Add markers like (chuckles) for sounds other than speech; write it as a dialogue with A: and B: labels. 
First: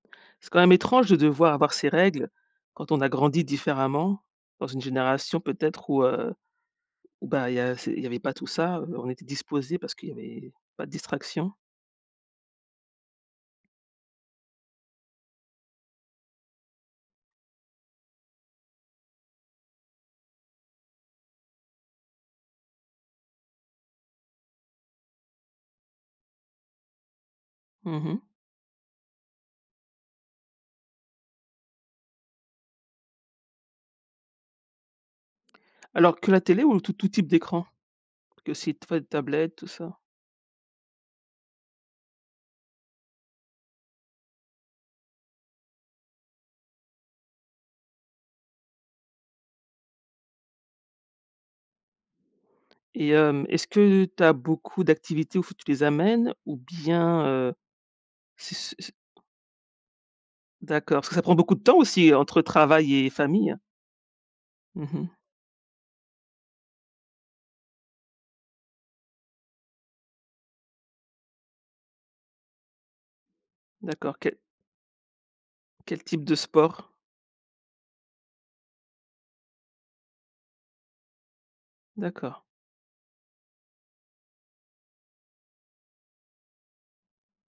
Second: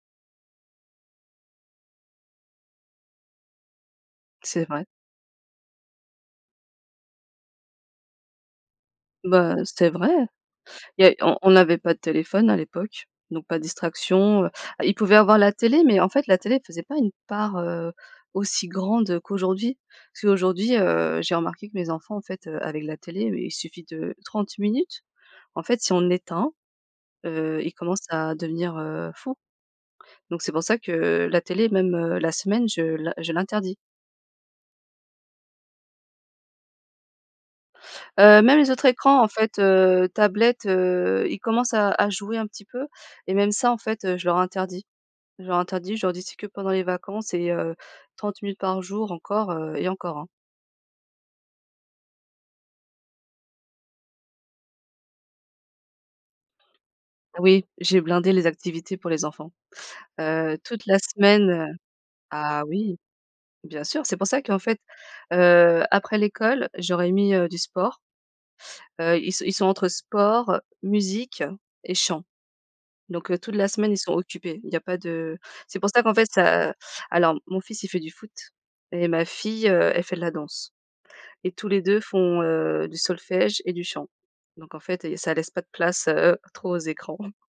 A: C'est quand même étrange de devoir avoir ces règles quand on a grandi différemment dans
B: C'est
A: une
B: vrai.
A: génération peut-être où heu, ou ben, il y a il y avait pas tout ça, heu, on était
B: Bah,
A: disposés
B: c'est
A: parce qu'il
B: vrai.
A: y avait pas de
B: Il y a on
A: distraction.
B: on avait pas de téléphone à l'époque, donc pas de distraction. Heu, il pouvait avoir la télé, mais en fait la télé, elle faisait pas une part, heu, aussi grande qu'aujourd'hui. Parce qu'aujourd'hui, heu, j'ai remarqué que mes enfants en fait, heu, avec la télé il suffit de 30 minutes. En fait, si on éteint, heu, ils
A: Mmh
B: commencent
A: mh.
B: à devenir, heu, fous. Donc, c'est pour ça que la télé même, heu, la semaine je l' je l'interdis.
A: Alors, que la télé ou tout tout type d'écran?
B: Heu, même les autres
A: (unintelligible)
B: écrans en
A: tablette
B: fait,
A: tout ça.
B: heu, tablettes, heu, ils commencent à à jouer un petit peu et même ça en fait, je leur interdis. Je leur interdis, je leur dis: «C'est que pendant les vacances et heu, 30 minutes par jour», encore, heu, et encore, hein?
A: Et hem, est-ce que tu as beaucoup d'activités où il faut que tu les amènes? Ou bien, heu,
B: Oui, j'ai blindé les
A: c' c' c'
B: activités pour les enfants. Heu, toute la
A: D'accord, parce que ça prend
B: semaine,
A: beaucoup de
B: heu
A: temps aussi entre
B: ah
A: travail
B: oui
A: et famille.
B: bien sûr c'est pour ça qu'en fait,
A: Mmh mh.
B: heu, après l'école je leur ai mis, heu, du sport. Heu, ils sont ils sont entre sport, musique et chant. Donc, heu, toute la semaine ils sont
A: D'accord, quel
B: occupés. Il y a pas de c'est pour
A: quel
B: ça qu'en
A: type
B: fait
A: de
B: ça
A: sport?
B: alors mon mon fils, il fait du foot et ma fille heu, elle fait de la danse. Et tous les 2 font
A: D'accord.
B: heu, du solfège et du chant. Donc, en fait et ça laisse pas de place, heu, heu, trop aux écrans. (chuckles)